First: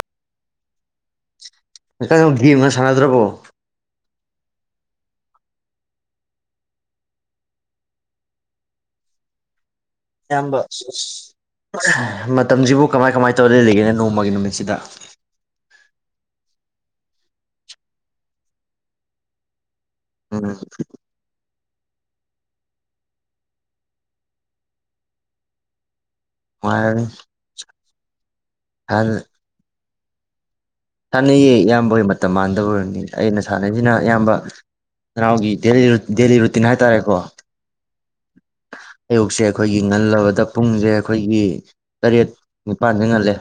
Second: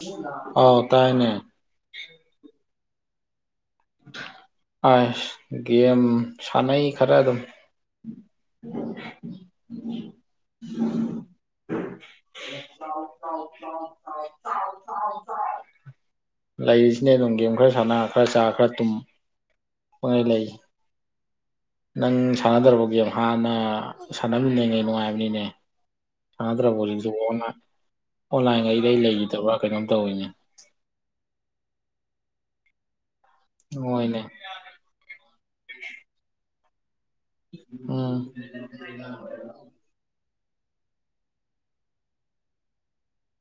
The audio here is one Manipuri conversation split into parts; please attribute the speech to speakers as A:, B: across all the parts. A: [unintelligible] ꯑꯥꯎ ꯇꯥꯏꯅꯦ
B: [unintelligible] ꯁꯥꯅꯗ꯭ꯔꯕꯣ [inaudible]
A: ꯑꯁ ꯒꯦꯝ ꯁꯥꯟꯅꯩ ꯈꯔ ꯑꯗꯨꯝ
B: ꯏꯌꯥꯝꯕ ꯏꯁ ꯁ ꯃꯇꯝꯁꯤꯕꯨ ꯀꯃꯥꯏ ꯀꯃꯥꯏ ꯇꯧ ꯂꯦꯜꯂꯤꯒꯦꯅꯦ ꯅꯣꯡꯃꯒꯤ ꯅꯨꯃꯤꯠꯁꯤꯗ
A: ꯂꯩꯔꯤꯁꯤꯅꯤ ꯑꯗꯨꯝ ꯒꯦꯝ ꯈꯔ ꯁꯥꯟꯅ ꯈꯔ ꯆꯥ ꯈꯔ ꯇꯨꯝ ꯄꯪꯂꯩ ꯂꯩ
B: ꯎꯝ
A: ꯅꯪ ꯁꯥꯟꯅꯗ꯭ꯔꯕꯣꯒꯦꯝ ꯍꯥꯟꯅ ꯁꯥꯟꯅꯃꯤꯟꯅꯩꯉꯩ ꯅꯨꯡꯉꯥꯏꯕꯅꯤꯅꯦ ꯁꯥꯟꯅꯗꯔ꯭ꯕꯣ
B: ꯅꯨꯡꯉꯥꯏꯔꯅꯤ
A: [unintelligible] ꯑꯣꯟꯂꯥꯏꯟ [unintelligible]
B: ꯍꯥꯟꯅ
A: ꯂꯩꯒꯤꯗꯕ ꯀꯩꯅꯣꯝ ꯇꯧꯋꯤꯅꯦ
B: ꯁꯥꯟꯅꯩꯌꯦ ꯏꯌꯥꯝꯕ ꯍꯣꯏ ꯃꯇꯝ ꯃꯥꯟꯗꯕꯩ ꯑꯣꯏꯔꯝꯅꯤ ꯑꯩꯅ ꯁꯥꯟꯅꯖꯤꯅ
A: ꯍꯣꯏꯅꯦ
B: ꯏꯌꯥꯝꯕ ꯅꯅꯥꯎꯒꯤ ꯗꯦꯜꯂꯤ ꯔꯨ ꯗꯦꯜꯂꯤ ꯔꯨ ꯇꯤꯟ ꯍꯥꯏꯇꯥꯔꯦ
A: ꯎꯝ
B: ꯄꯨꯡꯖꯦ ꯑꯈꯣꯏꯒꯤ ꯇꯔꯦꯠ ꯅꯤꯄꯥꯥꯟꯗ ꯉꯜꯂꯦ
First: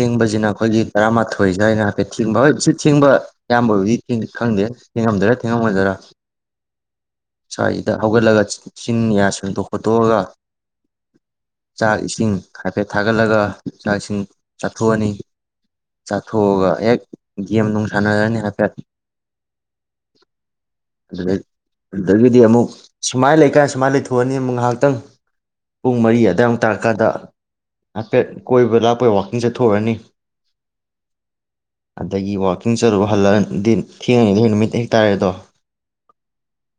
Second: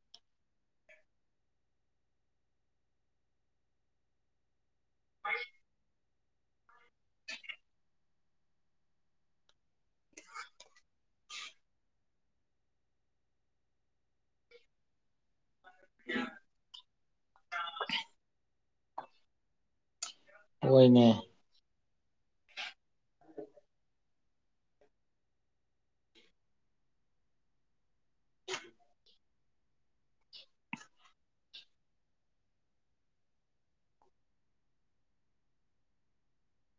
B: ꯊꯦꯡꯕꯁꯤꯅ ꯑꯩꯈꯣꯏꯒꯤ ꯇꯔꯥꯃꯥꯊꯣꯏ ꯁꯥꯏꯗ ꯍꯥꯏꯐꯦꯠ ꯊꯤꯡꯕ ꯍꯣꯏ ꯁꯤ ꯊꯤꯡꯕ ꯑꯌꯥꯝꯕꯕꯨꯗꯤ ꯈꯪꯗꯦ ꯊꯦꯡꯉꯝꯗꯣꯏ꯭ꯔꯥ ꯊꯦꯡꯉꯝꯃꯣꯏꯗꯣꯏꯔꯥ ꯁꯋꯥꯏꯗ ꯍꯧꯒꯠꯂꯒ ꯆꯤꯟ ꯌꯥ ꯁꯦꯡꯗꯣꯛ ꯈꯣꯠꯇꯣꯛ ꯑꯒ ꯆꯥꯛ ꯏꯁꯤꯡ ꯍꯥꯏꯐꯦꯠ ꯊꯥꯒꯠꯂꯒ ꯆꯥꯛ ꯏꯁꯤꯡ ꯆꯥꯊꯣꯛ ꯑꯅꯤ ꯆꯥꯊꯣꯛꯑꯒ ꯍꯦꯛ ꯒꯦꯝ ꯅꯨꯡ ꯁꯥꯟꯅꯔꯅꯤ ꯍꯥꯏꯐꯦꯠ
A: ꯍꯣꯏꯅꯦ
B: ꯑꯗꯨꯗꯩ ꯑꯗꯨꯗꯒꯤꯗꯤ ꯑꯃꯨꯛ ꯁꯨꯃꯥꯏꯅ ꯂꯩꯀꯥꯏ ꯁꯨꯃꯥꯏꯅ ꯂꯩꯊꯣꯛꯑꯅꯤ ꯑꯃꯨꯛ ꯉꯥꯏꯍꯥꯛꯇꯪ ꯄꯨꯡ ꯃꯔꯤ ꯑꯗꯋꯥꯏ ꯑꯃꯨꯛ ꯇꯥꯔꯀꯥꯟꯗ ꯍꯥꯏꯐꯦꯠ ꯀꯣꯏꯕ ꯂꯥꯛꯄꯣꯏ ꯋꯥ ꯀꯤꯡ ꯆꯠꯊꯣꯛꯑꯅꯤ ꯑꯗꯒꯤ ꯋꯥꯜꯀꯤꯡ ꯆꯠꯂꯨꯕ ꯍꯜꯂꯑꯗꯤ ꯊꯦꯡꯉꯤꯉꯩꯗꯩ ꯅꯨꯃꯤꯠ ꯍꯦꯛ ꯇꯥꯔꯦ ꯑꯗꯣ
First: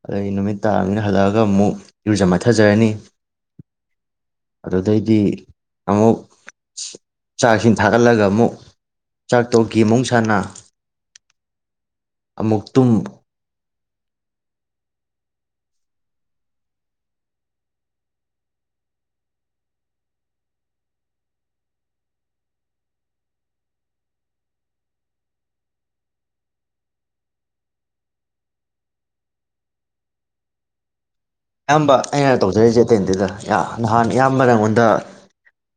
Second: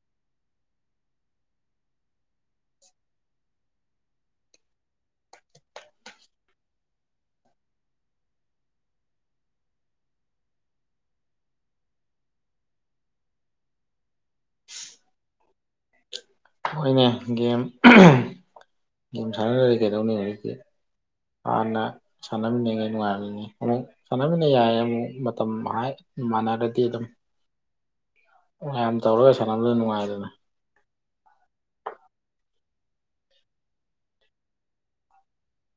B: ꯑꯗꯨꯗꯒꯤ ꯅꯨꯃꯤꯠ ꯇꯥꯔꯕꯅꯤꯅ ꯍꯜꯂꯛꯑꯒ ꯑꯃꯨꯛ ꯏꯔꯨꯖ ꯃꯥꯏꯊꯖꯔꯅꯤ ꯑꯗꯨꯗꯩꯗꯤ ꯑꯃꯨꯛ ꯆꯥꯛꯁꯤꯡ ꯊꯥꯛꯒꯠꯂꯒ ꯑꯃꯨꯛ ꯆꯥꯛ ꯇꯣꯛ ꯒꯦꯝ ꯑꯃꯨꯛ ꯁꯥꯅ ꯑꯃꯨꯛ ꯇꯨꯝ
A: ꯍꯣꯏꯅꯦ ꯒꯦꯝ ꯒꯦꯝ ꯁꯥꯟꯅꯔꯗꯤ ꯀꯩꯗꯧꯅꯤ ꯍꯧꯖꯤꯛꯇꯤ ꯍꯥꯟꯅ ꯁꯥꯟꯅꯃꯤꯟꯅꯉꯩ ꯅꯨꯡꯉꯥꯏꯕꯅꯤ ꯑꯃꯨꯛ ꯁꯥꯟꯅꯃꯤꯟꯅ ꯌꯥꯏ ꯑꯃꯨꯛ ꯃꯇꯝ ꯍꯥꯏ ꯃꯥꯟꯅꯔꯗꯤ ꯑꯗꯨꯝ ꯃꯌꯥꯝ ꯇꯧꯔꯒ ꯁꯥꯟꯅꯕꯗ ꯅꯨꯡꯉꯥꯏꯗꯅ
B: ꯑꯌꯥꯝꯕ ꯑꯩꯅ ꯇꯧꯖꯔꯤꯁꯦ ꯑꯇꯩ ꯅꯠꯇꯦꯗ ꯅꯍꯥꯟ ꯑꯌꯥꯝꯕ ꯅꯪꯉꯣꯟꯗ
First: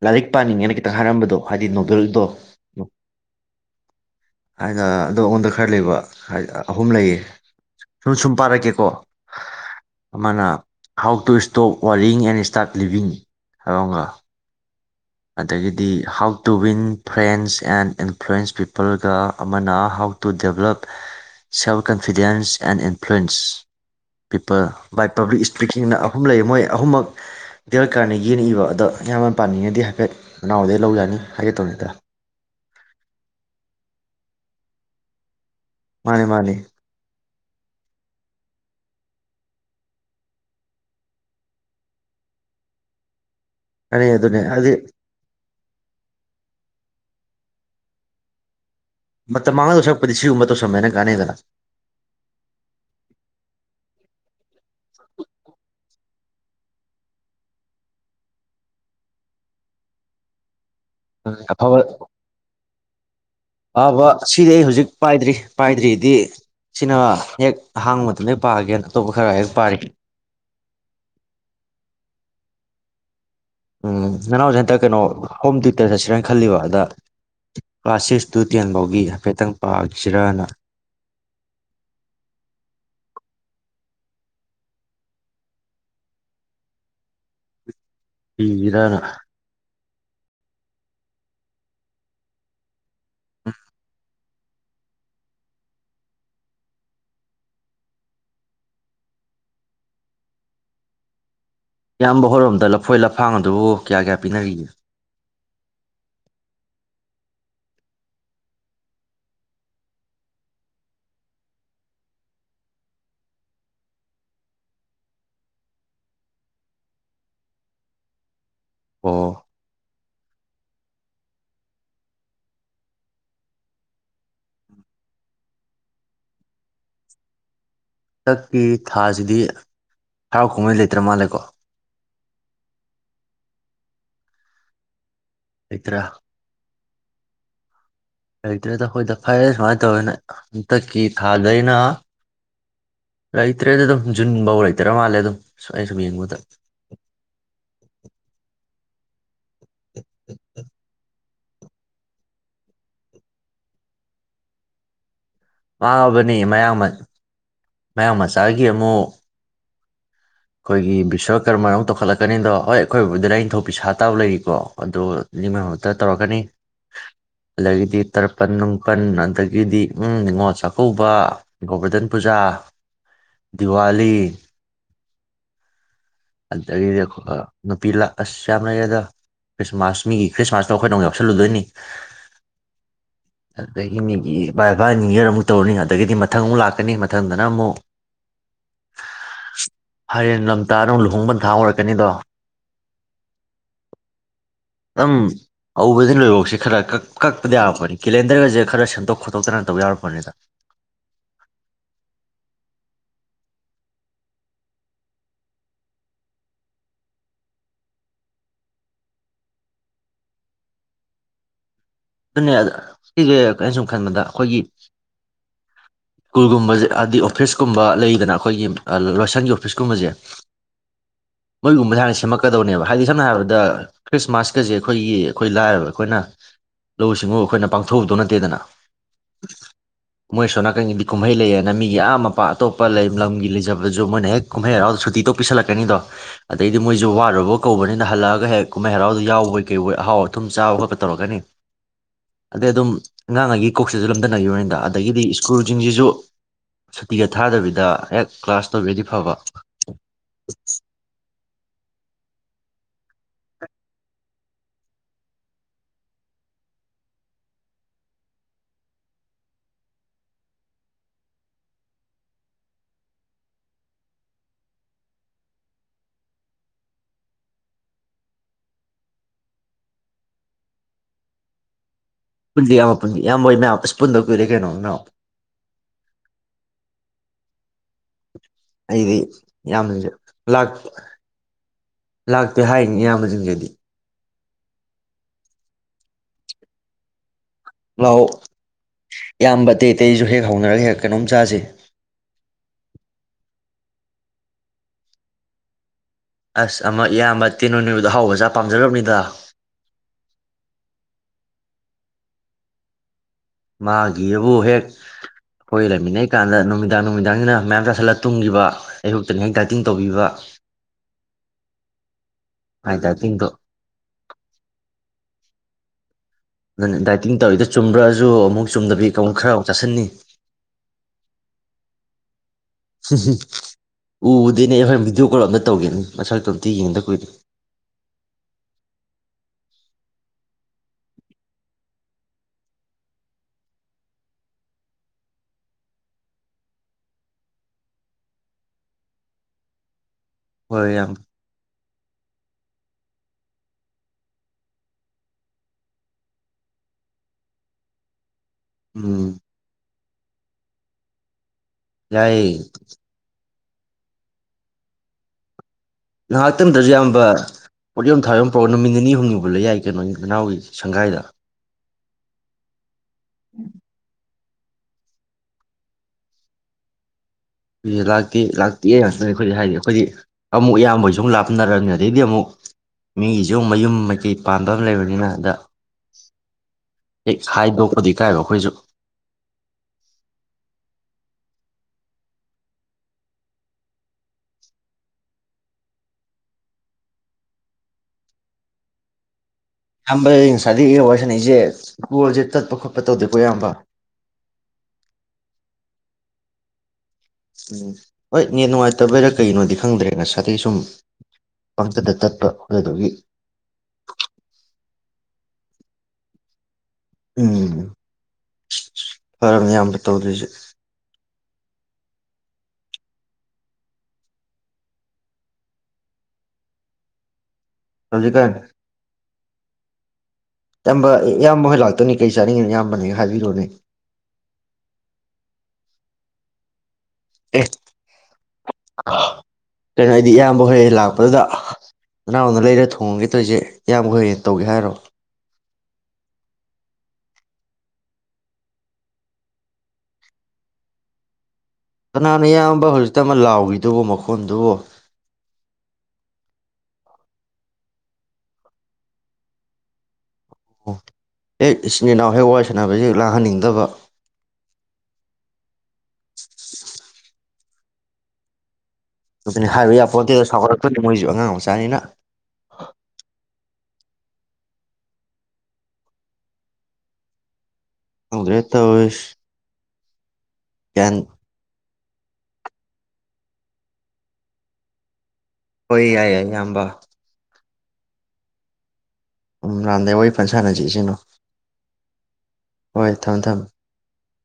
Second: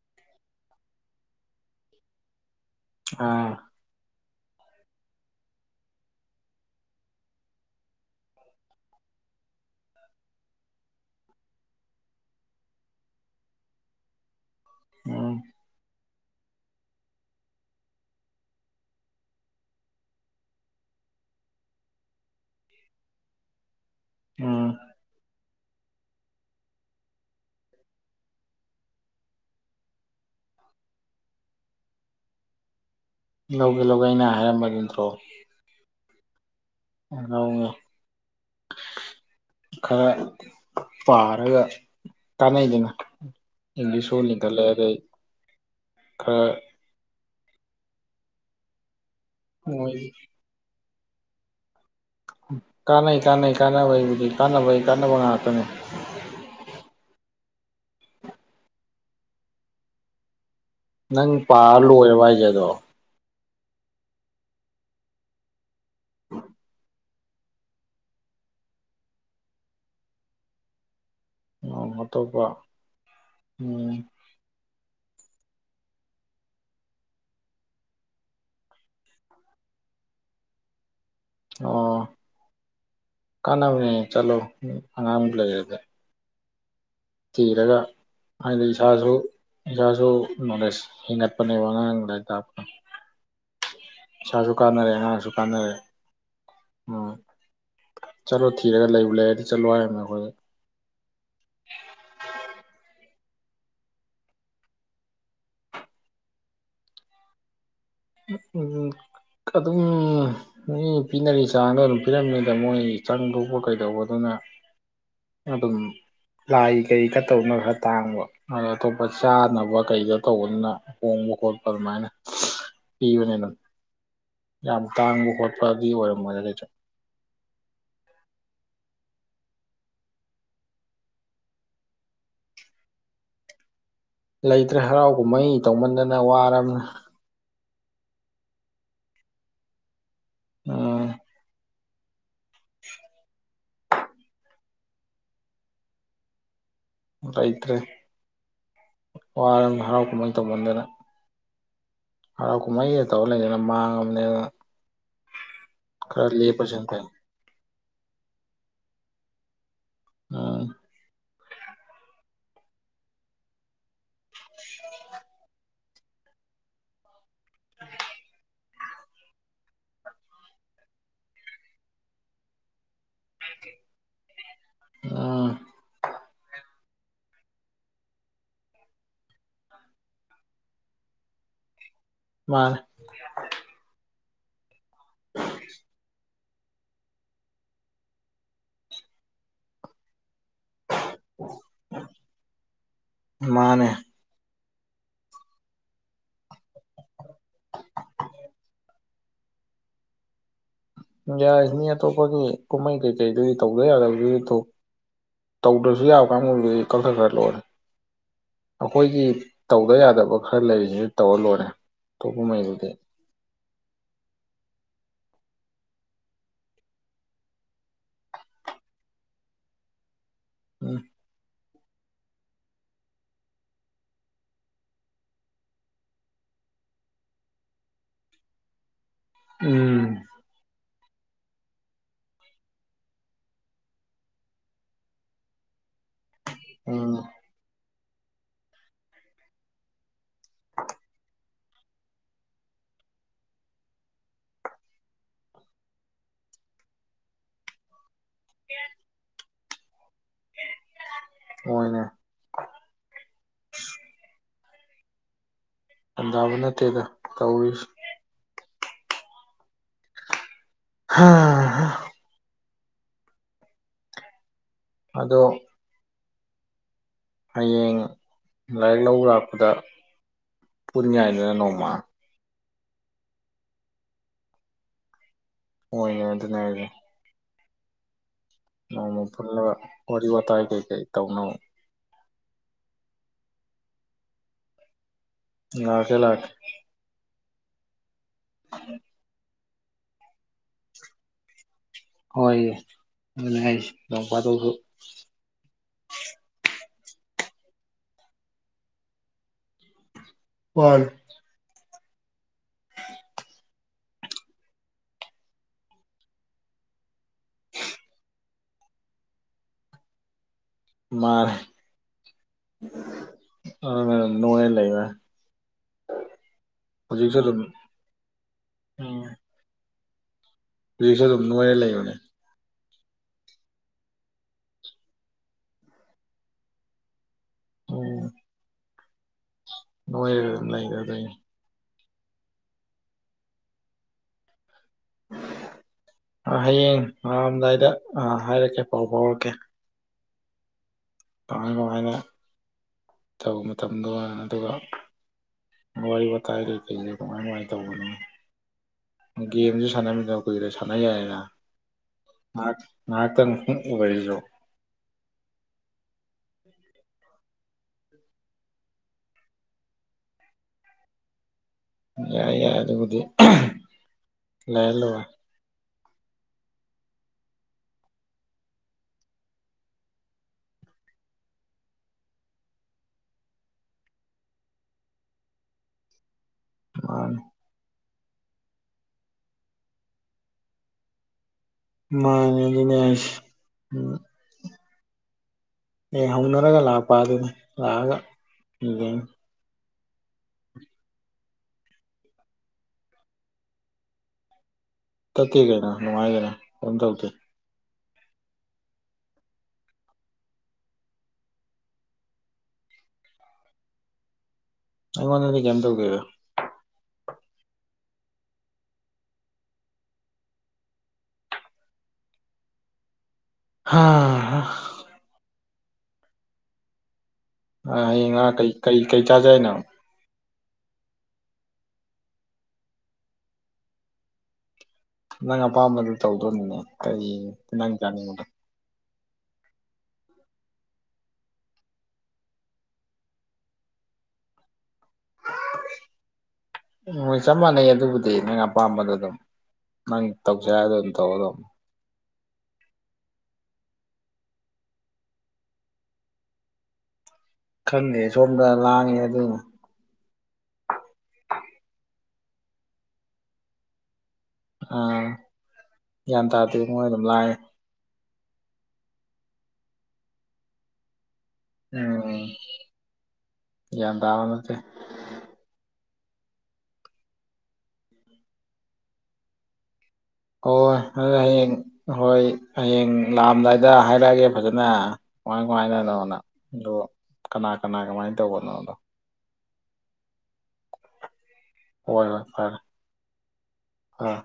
B: ꯂꯥꯏꯔꯤꯛ ꯄꯥꯅꯤꯡꯉꯦꯅ ꯈꯤꯇꯪ ꯍꯥꯏꯔꯝꯕꯗꯣ ꯍꯥꯏꯗꯤ ꯅꯣꯕꯦꯜꯗꯣ
A: ꯑꯥ
B: ꯍꯥꯏꯅ ꯑꯗꯣ ꯑꯩꯉꯣꯟꯗ ꯈꯔ ꯂꯩꯕ ꯑꯍꯨꯝ ꯂꯩꯌꯦ ꯁꯨꯝ ꯁꯨꯝ ꯄꯥꯔꯛꯀꯦꯀꯣ ꯑꯃꯅ how to stop worrying and start ꯂꯤꯕꯤꯡ ꯍꯥꯏꯕ ꯑꯃꯒ
A: ꯎꯝ
B: ꯑꯗꯒꯤꯗꯤ how to win friends and influence ꯄꯤꯄꯜꯒ ꯑꯃꯅ how to develop self confidence and influence people
A: um
B: by public ꯄꯤꯀꯤꯡꯅ ꯑꯍꯨꯝ ꯂꯩ ꯃꯣꯏ ꯑꯍꯨꯝꯃꯛ ꯗꯦꯜꯀꯥꯔꯅꯤꯒꯤꯅ ꯏꯕ ꯑꯗꯣ ꯏꯌꯥꯝꯕꯅ ꯄꯥꯅꯤꯡꯉꯗꯤ ꯍꯥꯏ ꯍꯥꯏꯐꯦꯠ ꯅꯅꯥꯎꯗꯩ ꯂꯧ ꯌꯥꯅꯤ ꯍꯥꯏꯒꯦ ꯇꯧꯅꯤꯗ
A: ꯂꯧꯒꯦ ꯂꯧꯒꯦ ꯑꯩꯅ ꯍꯥꯏꯔꯝꯕꯗꯨ ꯅꯠꯇ꯭ꯔꯣ
B: ꯃꯥꯅꯤ ꯃꯥꯅꯤ
A: ꯂꯧꯒꯦꯅꯦ ꯈꯔ ꯄꯥꯔꯒ ꯀꯥꯟꯅꯩꯗꯅ
B: ꯑꯅꯦ
A: ꯏꯪꯂꯤꯁ ꯍꯣꯜ
B: ꯑꯗꯨꯅꯦ
A: ꯂꯤꯡꯈꯠꯂꯦ
B: ꯍꯥꯏꯗꯤ
A: ꯑꯗꯩ ꯈꯔ
B: ꯃꯇꯝ ꯃꯥꯡꯍꯟꯗꯣꯏ
A: ꯃꯣꯏ
B: ꯁꯔꯨꯛꯄꯨꯗꯤ ꯁꯤꯒꯨꯝꯕ ꯇꯧꯁꯟꯕꯅ ꯒꯥꯅꯦꯗꯅ
A: ꯀꯥꯟꯅꯩ ꯀꯥꯅꯩ ꯀꯥꯅꯕꯩꯕꯨꯗꯤ ꯀꯥꯟꯅꯕꯒꯤ ꯀꯥꯅꯕ ꯉꯥꯛꯇꯅꯤ ꯅꯪ ꯄꯥ ꯂꯣꯏꯔꯕ ꯍꯥꯏꯖꯦ ꯑꯗꯣ
B: ꯄꯥꯕ ꯁꯤꯗꯤ ꯑꯩ ꯍꯧꯖꯤꯛ ꯄꯥꯏꯗ꯭ꯔꯤ ꯄꯥꯏꯗ꯭ꯔꯤ [unintelligible] ꯁꯤꯅ ꯍꯦꯛ ꯑꯍꯥꯡꯕ ꯃꯇꯝꯗ ꯄꯥꯒꯦꯅ ꯑꯇꯣꯞꯄ ꯈꯔ ꯍꯦꯛ ꯄꯥꯔꯤ
A: ꯑ ꯑꯇꯣꯞꯄ
B: ꯎꯝ ꯅꯅꯥꯑꯣꯁꯤ ꯍꯟꯇꯥꯛ ꯀꯩꯅꯣ ꯍꯣꯝ ꯇ꯭ꯌꯨꯇꯔ ꯆꯠꯁꯤꯔꯅ ꯈꯜꯂꯤꯕꯥ ꯑꯗ ꯀ꯭ꯂꯥꯁ ꯁꯤꯛꯁ ꯇꯨ ꯇꯦꯟ ꯐꯥꯎꯒꯤ ꯍꯥꯏꯐꯦꯠꯇꯪ ꯄꯥꯁꯤꯔꯅ
A: ꯑꯣ ꯀꯅꯕꯨꯅꯤ ꯆꯂꯣ ꯑꯉꯥꯪ ꯂꯩꯔꯗꯤ ꯊꯤꯔꯒ ꯍꯥꯏꯗꯤ
B: ꯄꯤꯒꯤꯔꯅ
A: ꯏꯁꯁꯨ ꯏꯁꯥꯁꯨ ꯅꯣꯂꯦꯁ ꯍꯦꯟꯒꯠꯄꯅꯦꯕ ꯑꯉꯥꯪ ꯂꯥꯏꯔꯤꯛ ꯇꯥꯛꯄꯗ‌ꯣ
B: ꯑ
A: ꯏꯁꯥꯁꯨ ꯀꯥꯟꯅꯔꯦ ꯑꯉꯥꯡꯁꯨ ꯀꯥꯟꯅꯔꯦ ꯎꯝ ꯆꯠꯂꯣ ꯊꯤꯔꯒ ꯂꯩꯕ ꯂꯩꯔꯗꯤ ꯆꯠꯂꯣ ꯍꯥꯏꯔꯝꯅꯦ ꯑꯩꯈꯣꯏꯗꯤ
B: ꯏꯌꯥꯝꯕ ꯍꯣꯌꯔꯣꯝꯗ ꯂꯐꯣꯏ ꯂꯞ ꯐꯥꯡꯗꯨꯕꯨ ꯀꯌꯥ ꯀꯌꯥ ꯄꯤꯅꯔꯤꯒꯦ
A: ꯈꯥꯑꯗꯨꯝ ꯃꯤ ꯄꯤꯅꯔꯤ ꯆꯥꯡꯗꯣ ꯑꯗꯨꯝ ꯄꯤꯔꯝꯃꯤꯗ ꯃꯣꯏ ꯆꯪꯗꯣꯛꯄ ꯀꯩꯗꯧꯕꯗꯨꯅ ꯑꯗꯨꯝ ꯂꯥꯏ ꯀꯩ ꯀꯠꯇꯧꯅ ꯈꯔ ꯑꯗꯨꯝ ꯇꯥꯡꯕ ꯑꯗꯣ ꯑꯇꯣꯞꯄ
B: ꯑꯣ
A: ꯆꯥꯅꯕ ꯀꯩ ꯇꯧꯕꯅꯤꯅ ꯍꯣꯡꯕ ꯈꯣꯠꯄ ꯑꯗꯨꯃꯥꯏꯅ ꯄꯤꯕꯅꯤꯅ ꯌꯥꯝ ꯇꯥꯡꯕ ꯈꯣꯠꯄꯗꯤ ꯑꯣꯏꯔꯝꯃꯣꯏꯗ ꯀꯩꯁꯨ
B: ꯍꯟꯗꯛꯀꯤ ꯊꯥꯁꯤꯗꯤ ꯍꯔꯥꯎ ꯀꯨꯝꯍꯩ ꯂꯩꯇ꯭ꯔ ꯃꯥꯜꯂꯦꯀꯣ
A: ꯂꯩꯇ꯭ꯔꯦ ꯍꯔꯥꯎ ꯀꯨꯝꯍꯩ
B: ꯂꯩꯇ꯭ꯔꯥ
A: ꯇꯧꯃꯟꯗꯅ ꯋꯥꯔꯕꯅꯤ
B: ꯂꯩꯇꯔ꯭ꯦꯗ ꯍꯣꯏꯗ ꯐꯔꯦꯗ ꯁꯨꯃꯩ ꯇꯧꯕꯁꯤꯟ
A: ꯎꯝ
B: ꯍꯟꯗꯛꯀꯤ ꯊꯥꯗꯩꯅ
A: [inaudible]
B: ꯂꯩꯇ꯭ꯔꯦꯗ ꯑꯗꯨꯝ ꯖꯨꯟꯐꯧ ꯂꯩꯇ꯭ꯔ ꯃꯥꯜꯂꯦ ꯑꯗꯨꯝ ꯑꯩ ꯁꯨꯝ ꯌꯦꯡꯕꯗ
A: ꯋꯔꯦ ꯍꯔꯥꯎ ꯀꯃꯥꯍꯩ ꯇꯧꯃꯟꯗꯅ ꯍꯔꯥꯎ ꯀꯨꯝꯍꯩ ꯇꯧ ꯂꯩꯗꯅ ꯃꯥꯡꯉꯝꯅꯦꯕ
B: ꯋꯥꯥꯡꯉꯕꯅꯤ ꯃꯌꯥꯝ ꯝꯇ ꯃꯌꯥꯪ ꯃꯆꯥꯥꯒꯤ ꯑꯃꯨ
A: ꯎꯝ
B: ꯑꯩꯈꯣꯏꯒꯤ ꯕꯤꯁꯋꯀꯔꯃꯅ ꯑꯃꯨ ꯇꯧꯈꯠꯂꯛꯀꯅꯤꯗꯣ ꯍꯣꯏ ꯑꯩꯈꯣꯏ ꯕꯕꯨꯗꯨꯅ ꯅꯤꯡꯊꯧ ꯄꯁꯥ ꯇꯥꯕ ꯂꯩꯔꯤꯀꯣ ꯑꯗꯣ ꯅꯤꯡꯕꯃꯛꯇ ꯇꯧꯔꯛꯀꯅꯤ ꯑꯗꯒꯤꯗꯤ ꯇꯔꯄꯟ ꯅꯨꯡꯄꯜ ꯑꯗꯒꯤꯗꯤ ꯎ ꯅꯤꯉꯣꯜ ꯆꯥꯛꯀꯧꯕ ꯒꯣꯕꯔꯗꯟ ꯄꯨꯖꯥ ꯗꯤꯋꯥꯂꯤ
A: ꯎꯝ
B: ꯑꯗꯨꯗꯒꯤꯗꯤ ꯅꯨꯄꯤ ꯂ ꯑꯁ ꯌꯥꯝ ꯂꯩꯔꯦ ꯑꯗ ꯈ꯭ꯔꯤꯁꯃꯥꯁ ꯃꯤꯒꯤ ꯈ꯭ꯔꯤꯁꯃꯥꯁꯇꯣ ꯑꯩꯈꯣꯏꯅ ꯑꯃꯨꯛ ꯌꯥꯎꯁꯜꯂꯨꯗꯣꯏꯅꯤ
A: ꯃꯥꯅꯦ
B: ꯑꯦꯗꯥꯒꯤ ꯃꯤ [unintelligible] [unintelligible] ꯑꯃꯨꯛ ꯇꯧꯔꯅꯤ ꯑꯗꯒꯤꯗꯤ ꯃꯠ ꯃꯊꯪ ꯑꯃꯨꯛ ꯂꯥꯛꯀꯅꯤ ꯃꯊꯪꯗꯅ ꯑꯃꯨꯛ ꯍꯔꯦꯟ ꯂꯝ ꯄꯟꯊꯥ ꯑꯃꯨꯛ ꯑꯣꯏꯔꯛꯀꯅꯤꯗꯣ
A: ꯃꯥꯅꯦ
B: ꯑꯗꯨꯝ ꯑꯧꯕꯗꯩꯩ ꯂꯣꯏꯕꯣꯛꯁꯤ ꯈꯔ ꯀꯛꯄꯗ ꯌꯥꯔꯛꯄꯅꯤ ꯀꯦꯂꯦꯟꯗꯔꯒꯁꯦ ꯈꯔ ꯁꯦꯝꯗꯣꯛ ꯈꯣꯠꯇꯣꯛꯇꯅ ꯇꯧꯕ ꯌꯥꯎꯔꯛꯄꯅꯤꯗ
A: ꯌꯥꯏ ꯃꯤ ꯑꯇꯣꯞꯄꯒꯤ ꯀꯨꯝꯍꯩ ꯀꯩꯀꯩꯗꯨꯗꯤ ꯇꯧꯗ ꯌꯥꯗꯕꯗꯨ ꯇꯧꯗ꯭ꯔꯁꯨ ꯌꯥꯕ ꯀꯥꯡꯕꯨꯗꯨꯗꯤ ꯀꯛꯊ ꯈꯔ ꯂꯣꯏꯅꯤ ꯑꯩꯈꯣꯏꯒꯤ ꯇꯧꯗ ꯌꯥꯗꯕ ꯈꯔ ꯂꯩꯔꯤꯁꯤꯁꯨ ꯇꯧꯔ ꯂꯣꯏꯅꯤ
B: ꯑꯗꯨꯅꯤ ꯁꯤꯁꯦ ꯀꯩꯅ ꯁꯨꯝ ꯈꯟꯕꯗ ꯑꯩꯈꯣꯏꯒꯤ ꯁ꯭ꯀꯨꯜꯒꯨꯝꯕꯁꯦ ꯍꯥꯏꯗꯤ ꯑꯣꯐꯤꯁꯀꯨꯝꯕ ꯂꯩꯗꯅ ꯑꯩꯈꯣꯏꯒꯤ ꯂꯣꯏꯁꯪꯒꯤ ꯑꯣꯐꯤꯁ ꯀꯨꯝꯕꯁꯦ
A: ꯎꯝ
B: ꯃꯣꯏꯒꯨꯝꯕꯁꯦ ꯍꯥꯟꯅ ꯁꯦꯝꯃꯛꯀꯗꯧꯅꯦꯕ ꯍꯥꯏꯗꯤ ꯁꯝꯅ ꯍꯥꯏꯔꯕꯗ ꯈ꯭ꯔꯤꯁꯃꯥꯁꯀꯁꯦ ꯑꯩꯈꯣꯏꯒꯤ ꯑꯩꯈꯣꯏ ꯂꯥꯏꯔꯕ ꯑꯩꯈꯣꯏꯅ ꯂꯧꯎ ꯁꯤꯡꯎ ꯑꯩꯈꯣꯏꯅ ꯄꯥꯡꯊꯣꯛꯎꯗꯧ ꯅꯠꯇꯦꯗꯅ
A: ꯎꯝ
B: ꯃꯣꯏ ꯁꯣꯝꯅꯀꯟꯒꯤ ꯀꯨꯝꯍꯩ ꯂꯩꯌꯦꯅ ꯃꯤꯒꯤ ꯑꯥ ꯃꯄꯥ ꯑꯇꯣꯞꯄ ꯂꯝꯒꯤ ꯂꯩꯖꯕꯗꯁꯨ ꯃꯣꯏꯅ ꯍꯦꯛ ꯀꯨꯝꯍꯩ ꯍꯔꯥꯎꯗ ꯁꯨꯇꯤ ꯇꯣꯛ ꯄꯤꯁꯜꯂꯛꯀꯅꯤꯗꯣ ꯑꯗꯩꯗꯤ ꯃꯣꯏꯁꯨ
A: ꯎꯝ
B: ꯋꯥꯔꯨꯕ ꯀꯧꯕꯅꯤ ꯍꯜꯂꯛꯑꯒ ꯍꯦꯛ ꯀꯨꯝꯍꯩ ꯍꯔꯥꯎꯗ ꯌꯥꯎꯕꯩ ꯀꯩꯕꯣꯏ ꯑꯍꯥꯎ ꯊꯨꯝ ꯆꯥꯕ ꯈꯣꯠꯄ ꯇꯧꯔꯛꯀꯅꯤ ꯑꯗꯩ ꯑꯗꯨꯝ ꯑꯉꯥꯡꯉꯩꯒꯤ ꯀꯣꯛꯁꯤꯁꯨ ꯂꯝꯗꯝꯅꯒꯤꯕꯅꯤꯗ ꯑꯗꯒꯤꯗꯤ ꯁ꯭ꯀꯨꯜꯁꯤꯡꯁꯤꯁꯨ ꯁꯨꯇꯤꯒ ꯊꯥꯗꯕꯤꯗ ꯍꯦꯛ ꯀ꯭ꯂꯥꯁ ꯇꯧꯕꯤꯔꯗꯤ ꯐꯕ [unintelligible]
A: ꯍꯣꯏꯅꯦ ꯒꯌ꯭ꯥꯟ ꯇꯥꯕ ꯅꯠꯇꯦꯗ ꯇꯧꯔꯤꯁꯤ ꯍꯥꯥ [unintelligible] ꯑꯗꯣ ꯍꯌꯦꯡ ꯂꯥꯏꯔꯤꯛ ꯂꯧ ꯂꯥꯛꯄꯗ ꯄꯨꯟꯌꯥꯥꯏꯗꯅ ꯅꯣꯡꯃ
B: ꯄꯨꯜꯖꯤ ꯏꯌꯥꯝꯕ ꯄꯨꯜꯂꯤ ꯏꯌꯥꯝꯍꯣꯏ ꯃꯌꯥꯝ ꯄꯨꯟꯗꯕ ꯀꯨꯏꯔꯦ ꯀꯩꯅꯣ
A: ꯍꯣꯏꯅꯦ ꯑꯗꯨꯅꯦ ꯍꯥꯏꯖꯤ
B: ꯑꯩꯗꯤ
A: ꯅꯣꯡꯃ ꯄꯨꯜꯂꯒ
B: ꯏꯌꯥꯝꯕꯁꯦ
A: ꯋꯥꯔꯤ ꯋꯥꯇꯥꯏ ꯀꯩꯀꯩ ꯇꯧꯅꯕ
B: ꯂꯥꯛꯇꯦ ꯍꯥꯏꯅꯤ ꯏꯌꯥꯝꯕꯁꯤꯡꯁꯤꯗꯤ
A: ꯂꯥꯛꯀꯦ ꯂꯥꯛꯀꯦ
B: ꯂꯥꯛꯑꯣ
A: [unintelligible]
B: ꯏꯌꯥꯝꯕ ꯑꯇꯩ ꯑꯇꯩꯁꯨ ꯍꯦꯛ ꯍꯧꯅꯔꯒ ꯍꯦꯛ ꯀꯩꯅꯣꯝ ꯆꯥꯁꯦ
A: ꯍꯣꯏ ꯑꯗꯨꯅꯤ ꯍꯥꯏꯁꯤ ꯅꯣꯡꯐꯥꯗꯣꯛꯁꯨ
B: ꯑꯁ ꯑꯃ ꯏꯌꯥꯝꯕ ꯇꯦꯅꯣꯏ ꯅꯣꯏꯕꯗꯣ ꯑꯍꯥꯎꯕ ꯆꯥꯕ ꯄꯥꯝꯖ ꯈꯔꯕꯅꯤꯗ
A: ꯃꯥꯅꯤ [unintelligible]
B: ꯃꯥꯒꯤꯑꯕꯨ ꯍꯦꯛ ꯑꯩꯈ‌ꯣꯏ ꯂꯩꯃꯤꯟꯅꯩ ꯀꯥꯟꯗ ꯅꯨꯃꯤꯗꯥꯡ ꯅꯨꯃꯤꯗꯥꯡ [unintelligible] ꯅꯨꯃꯤꯗꯥꯡꯁꯤꯅꯥ ꯃꯌꯥꯝ ꯆꯥꯁꯤꯜꯂꯒ ꯇꯨꯡꯈꯤꯕ ꯑꯌꯨꯛꯇꯅ ꯍꯦꯛ ꯗꯥꯥꯏꯇꯤꯡ ꯇꯧꯕꯤꯕ
A: ꯃꯥ
B: ꯃꯥꯏ ꯗꯥꯏꯇꯤꯡꯗꯣ
A: ꯑꯗꯨꯅꯥꯅꯤ ꯅꯣꯏꯔꯒ ꯂꯩꯔꯥ
B: ꯗꯥꯏꯇꯤꯡ ꯇꯧꯔꯤꯗꯨ ꯆꯨꯝꯕꯔꯥꯁꯨ ꯑꯃꯨꯛ ꯆꯨꯝꯗꯕꯤ
A: ꯎꯝ
B: ꯈꯔ ꯑꯃꯨꯛ ꯆꯁꯤꯟꯅꯤ
A: ꯍꯧꯖꯤꯛꯁꯨ ꯑꯗꯨꯝ ꯅꯣꯏꯔꯥ ꯂꯩꯕꯅꯦ
B: ꯁꯤ ꯁꯤ ꯎꯕꯨ ꯎꯗꯦꯅꯦ ꯍꯣꯔꯦꯟ ꯚꯤꯗꯤꯑꯣ ꯀꯣꯜ ꯑꯝꯇ ꯇꯧꯒꯦꯅꯤ ꯃꯁꯛꯇꯣ ꯑꯝꯇ ꯌꯦꯡꯗ ꯀꯨꯏꯔꯦ
A: ꯎꯝ [unintelligible] [unintelligible] ꯍꯌꯦꯡ ꯂꯥꯛꯑꯝꯗꯥꯏꯗ ꯍꯥꯏꯔꯛꯀꯦ ꯄꯥꯎ ꯐꯥꯎꯔꯛꯀꯦ
B: ꯍꯣꯏ ꯏꯌꯥꯝ
A: ꯀꯃꯥꯏ ꯀꯃꯥꯏꯅ ꯇꯧꯕ ꯃꯇꯝꯗꯣ ꯑꯗꯨꯒ ꯋꯥꯔꯤ ꯋꯥꯇꯥꯏ ꯀꯩꯀꯩꯗ ꯀꯃꯥꯏ ꯀꯃꯥꯏꯅ ꯇꯧꯕꯅꯣ
B: ꯎꯝ
A: ꯒꯦꯝꯁꯨ ꯁꯥꯟꯅꯝ [unintelligible] ꯁꯥꯟꯅ ꯌꯥꯥꯏꯗꯟ
B: ꯌꯥꯏꯌꯦ
A: ꯉꯇ ꯅꯪ ꯎꯒꯔꯤꯖꯣ
B: ꯉꯥꯏꯍꯥꯛꯇꯝꯗꯁꯨ ꯑꯌꯥꯝꯕ ꯄꯣꯠ ꯌꯣꯝ ꯊꯥꯎꯔꯣꯝ ꯄꯔꯛꯒ ꯅꯨꯃꯤꯠ ꯅꯤꯅꯤ ꯍꯨꯝꯅꯤ ꯄꯨꯂ ꯌꯥꯏ ꯀꯩꯅꯣꯒꯤ ꯃꯅꯥꯎꯒꯤ ꯁꯪꯒꯥꯏꯗ
A: ꯌꯥ ꯌꯥꯏ ꯑꯗꯨ ꯑ ꯂꯩꯥ ꯂꯣ
B: ꯂꯥꯛꯇꯦ ꯂꯥꯛꯇꯦ ꯉꯥꯛꯇꯅꯤ ꯑꯩꯈꯣꯏ ꯍꯥꯏꯗꯤ ꯑꯩꯈꯣꯏꯗꯤ ꯑꯃꯨꯛ ꯑꯌꯥꯝꯕꯩꯁꯨ ꯑꯃꯨ ꯂꯥꯞꯅꯔꯕꯅꯤ ꯑꯗꯩꯗꯤ ꯑꯃꯨꯛ ꯃꯤꯒꯤꯁꯨ ꯃꯌꯨꯝ ꯃꯩꯀꯩ ꯄꯥꯟꯕ ꯑꯃ ꯂꯩꯕꯅꯤꯅ ꯑꯗ ꯍꯦ
A: ꯃꯥꯅꯤ
B: ꯁꯥꯏꯗꯧ ꯈꯨꯗꯤꯡ ꯀꯥꯏꯕ ꯑꯩꯈꯣꯏꯁꯨ
A: ꯃꯥꯅꯦ ꯑꯗꯨꯅꯦ ꯍꯥꯏꯁ ꯑꯦ ꯍꯧꯅꯔꯒ ꯂꯥꯛꯄ ꯑꯗꯨꯅꯤ ꯂꯥꯛꯑꯒ ꯌꯦ ꯌꯦꯡ
B: ꯑꯌꯥꯝꯕ ꯑꯩ ꯉꯁꯥꯏꯗꯩ ꯑꯩꯒ ꯋꯥꯔꯤ ꯁꯥꯟꯅꯩꯁꯦ ꯀꯣꯜꯖꯦ ꯇꯠꯄ ꯈꯣꯠꯄ ꯇꯧꯗꯦꯀꯣ ꯏꯌꯥꯝꯕ
A: ꯇꯠꯇꯦ ꯀꯩꯅꯣ ꯅꯨꯡꯉꯥꯏ ꯀꯩꯅꯣ ꯀꯩꯝ ꯇꯧ
B: ꯎꯝ ꯍꯣꯏ ꯅꯦꯠ ꯅꯨꯡꯉꯥꯏꯇꯕꯩꯔꯥ ꯀꯩꯅꯣꯗꯤ ꯈꯪꯗ꯭ꯔꯦ ꯉꯁꯥꯏꯗꯒꯤꯩ ꯁꯨꯝ ꯄꯪꯆꯗ ꯆꯠꯄ ꯑꯗꯨ ꯑꯗꯨꯒꯤ
A: ꯑꯩꯉꯣꯟꯗꯗꯤ ꯀꯩꯝ ꯇꯧꯗꯦꯗ
B: ꯎꯝ ꯐꯔꯝꯅꯦ ꯏꯌꯥꯝꯕ ꯇꯧꯗ꯭ꯔꯤꯁꯦ
A: ꯍꯥꯥ ꯑ ꯌꯦ ꯉ
B: ꯍꯧꯖꯤꯛꯀꯥꯟ
A: ꯀꯩ ꯀꯩ ꯀꯩ ꯆꯥꯖꯤꯍꯥꯏꯅꯣ
B: ꯏꯌꯥꯝꯕ ꯏꯌꯥꯝꯕ ꯍꯣꯏ ꯂꯥꯛꯇꯣꯏꯅꯤ ꯀꯔꯤ ꯆꯥꯅꯤꯡꯉꯤꯅ ꯏꯌꯥꯝꯕꯅ ꯍꯦꯛ ꯍꯥꯏꯕꯤꯔꯣꯅꯦ
A: ꯅꯪ ꯑꯄꯥꯝꯕꯗꯨ ꯇꯧꯗꯣꯅꯤꯅꯦ ꯀꯔꯤ
B: ꯑꯦ
A: ꯅꯪ ꯆꯥꯅꯤꯡꯕ
B: ꯀꯩꯅꯣ ꯍꯥꯏꯗꯤ ꯏꯌꯥꯝꯕ ꯍꯣꯏ ꯂꯥꯛꯄꯗꯨꯗ ꯅꯅꯥꯎꯅ ꯂꯩꯔ ꯊꯣꯡꯉꯒꯦ ꯇꯣꯏꯁꯦ ꯏꯌꯥꯝꯕ ꯍꯣꯏꯌꯦꯦꯅ ꯇꯧꯒꯦ ꯍꯥꯏꯔꯣ
A: ꯃꯣꯏ ꯆꯞ ꯃꯥꯟꯅꯩ ꯑꯗꯨꯕꯨꯗꯤ ꯅꯪ ꯑꯄꯥꯝꯕꯗ ꯑꯗꯨꯝ ꯅꯪ ꯇꯧꯁꯦ ꯍꯥꯏꯗ ꯑꯗꯨꯝ ꯇꯧꯔꯗꯧ
B: ꯀꯅꯥꯅ ꯏꯌꯥꯝꯕ ꯍꯧꯖꯤꯛꯇ ꯑꯃ ꯂꯥꯎꯈꯤꯗꯨꯕ ꯃꯈꯣꯟꯗꯨꯕꯨꯣ
A: ꯈꯪꯗꯦ ꯁꯣꯝꯗ ꯂꯥꯡꯉꯦ ꯑꯗꯨꯅ
B: ꯑꯣ ꯑꯦ ꯏꯆꯤꯟ ꯏꯅꯥꯎ ꯍꯦꯛ ꯋꯥꯔꯤ ꯁꯥꯟꯅꯕꯁꯤ ꯂꯥꯡꯍꯟꯅꯤꯡꯗꯕ
A: ꯑꯥ ꯒ꯭ꯌꯥꯟ ꯇꯥꯗꯗꯤ ꯃꯣꯏ ꯑꯗꯨꯝ ꯂꯥꯛꯑ
B: ꯑꯗꯨꯅꯤ ꯍꯥꯏꯕ ꯌꯥ ꯄꯣꯠꯇꯦꯗ ꯁꯥꯎꯒꯠꯂꯛꯇꯣꯏꯅꯤ ꯃꯣꯏꯁꯨ ꯑꯉꯥꯡ ꯃꯆꯥꯅꯤꯅ
A: ꯑꯣ ꯒ꯭ꯌꯥꯟ ꯇꯥꯕꯅꯠꯇꯦ
B: ꯈꯪꯗ꯭ꯔꯦ ꯇꯧꯋꯤꯁ
A: ꯑꯣ ꯅꯪ ꯍꯌꯦꯡ ꯍꯣꯏ ꯍꯌꯦꯡ ꯂꯥꯛꯑꯝꯗꯥꯏꯗ ꯍꯥꯏꯔꯛꯑꯒꯦ ꯐꯖꯅ ꯀꯃꯥꯏ ꯀꯃꯥꯏꯅ
B: ꯍꯣꯏ ꯌꯥꯏ
A: ꯅꯣꯅ
B: ꯌꯥꯏ ꯏꯌꯥꯝꯕ
A: ꯑꯗꯨꯒ ꯀꯅꯥ ꯀꯅꯥ ꯀꯃꯥꯏꯅ ꯇꯧꯕꯅꯣꯗꯣ
B: ꯎꯝ ꯂꯗꯦ ꯑꯣꯏ [unintelligible] ꯄꯟꯁꯥꯟꯅꯁꯦ [unintelligible] ꯢꯁꯤꯡꯅꯨ
A: ꯍꯣꯏ ꯍꯣꯏ ꯐꯔꯦ
B: ꯍꯣꯏ ꯊꯝꯃꯦ ꯊꯝꯃꯦ
A: ꯑꯥ